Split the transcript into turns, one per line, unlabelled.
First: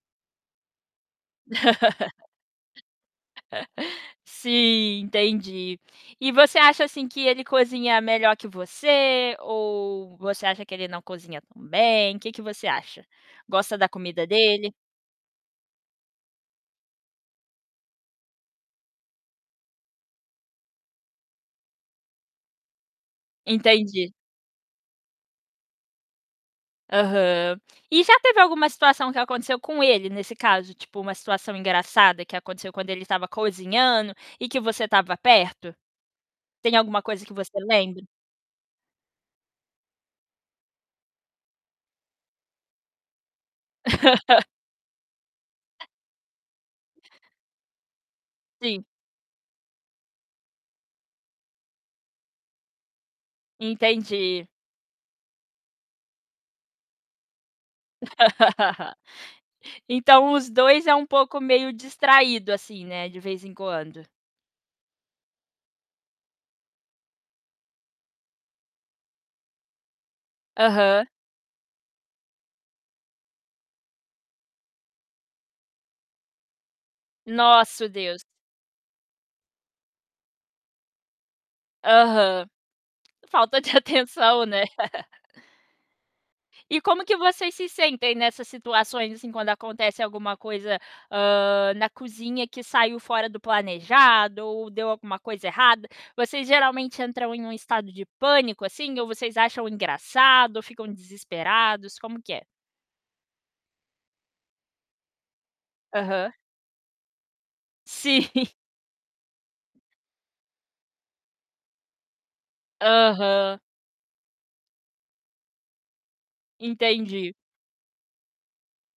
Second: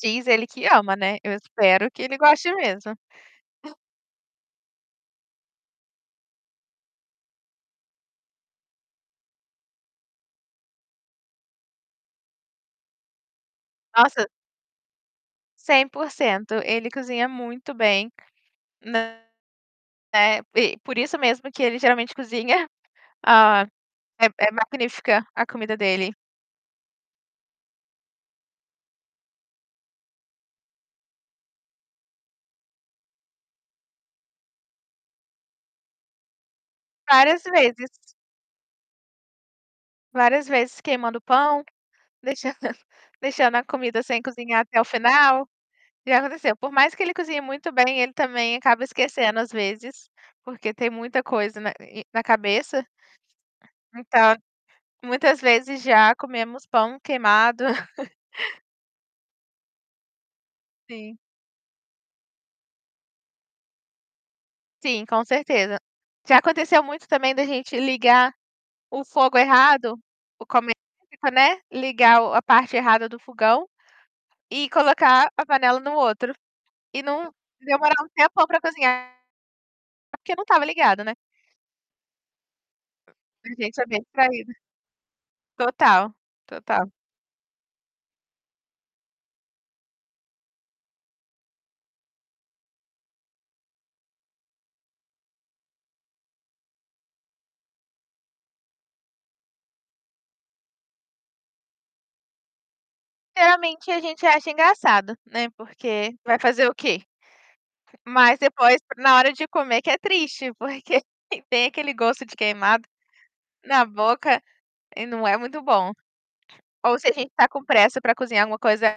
Diz, ele que ama, né. Eu espero que ele goste mesmo.
Sim, entendi. E você acha assim que ele cozinha melhor que você, ou você acha que ele não cozinha tão bem? Que que você acha? Gosta da comida
Nossa
dele?
100%, ele cozinha muito bem, não, é, e por isso mesmo que ele geralmente cozinha, hã,
Entendi.
é é magnífica a comida dele.
Aham. E já teve alguma situação que aconteceu com ele nesse caso, tipo uma situação engraçada que aconteceu quando ele estava cozinhando e que você estava perto? Tem alguma coisa que
Várias
você
vezes.
lembre?
Várias vezes queimando o pão, deixando a comida sem cozinhar até o final, o que aconteceu por mais que ele cozinhe muito bem, ele, também, acaba
Sim.
esquecendo às vezes, porque tem muita coisa na na cabeça. Então
Entendi.
muitas vezes já comemos pão queimado.
Então os 2 é um
Sim.
pouco meio distraído, assim, né, de vez em quando.
Sim, com certeza. Já aconteceu muito, também, da gente ligar o fogo é errado, o como é
Aham.
elétrico, né, ligar o, a parte errada do fogão, e colocar a panela no outro. E não
Nosso,
demorava um
Deus.
tempão para cozinhar, é porque não estava ligado, né.
Aham.
A
Falta de
gente é bem
atenção,
distraído.
né.
Total,
E
total.
como que vocês se sentem nessas situações, assim, quando acontece alguma coisa, hã, na cozinha que saiu fora do planejado ou deu alguma coisa errada? Vocês geralmente entram em um estado de pânico, assim, ou vocês acham engraçado ou ficam desesperados, como que é?
Geralmente a gente acha engraçado, né, porque
Aham.
vai fazer o quê?
Sim.
Mas depois na hora de comer que é triste, porque tem aquele gosto de queimado,
Aham.
na boca e não é muito bom. Ou se a gente
Entendi.
está com pressa para cozinhar alguma coisa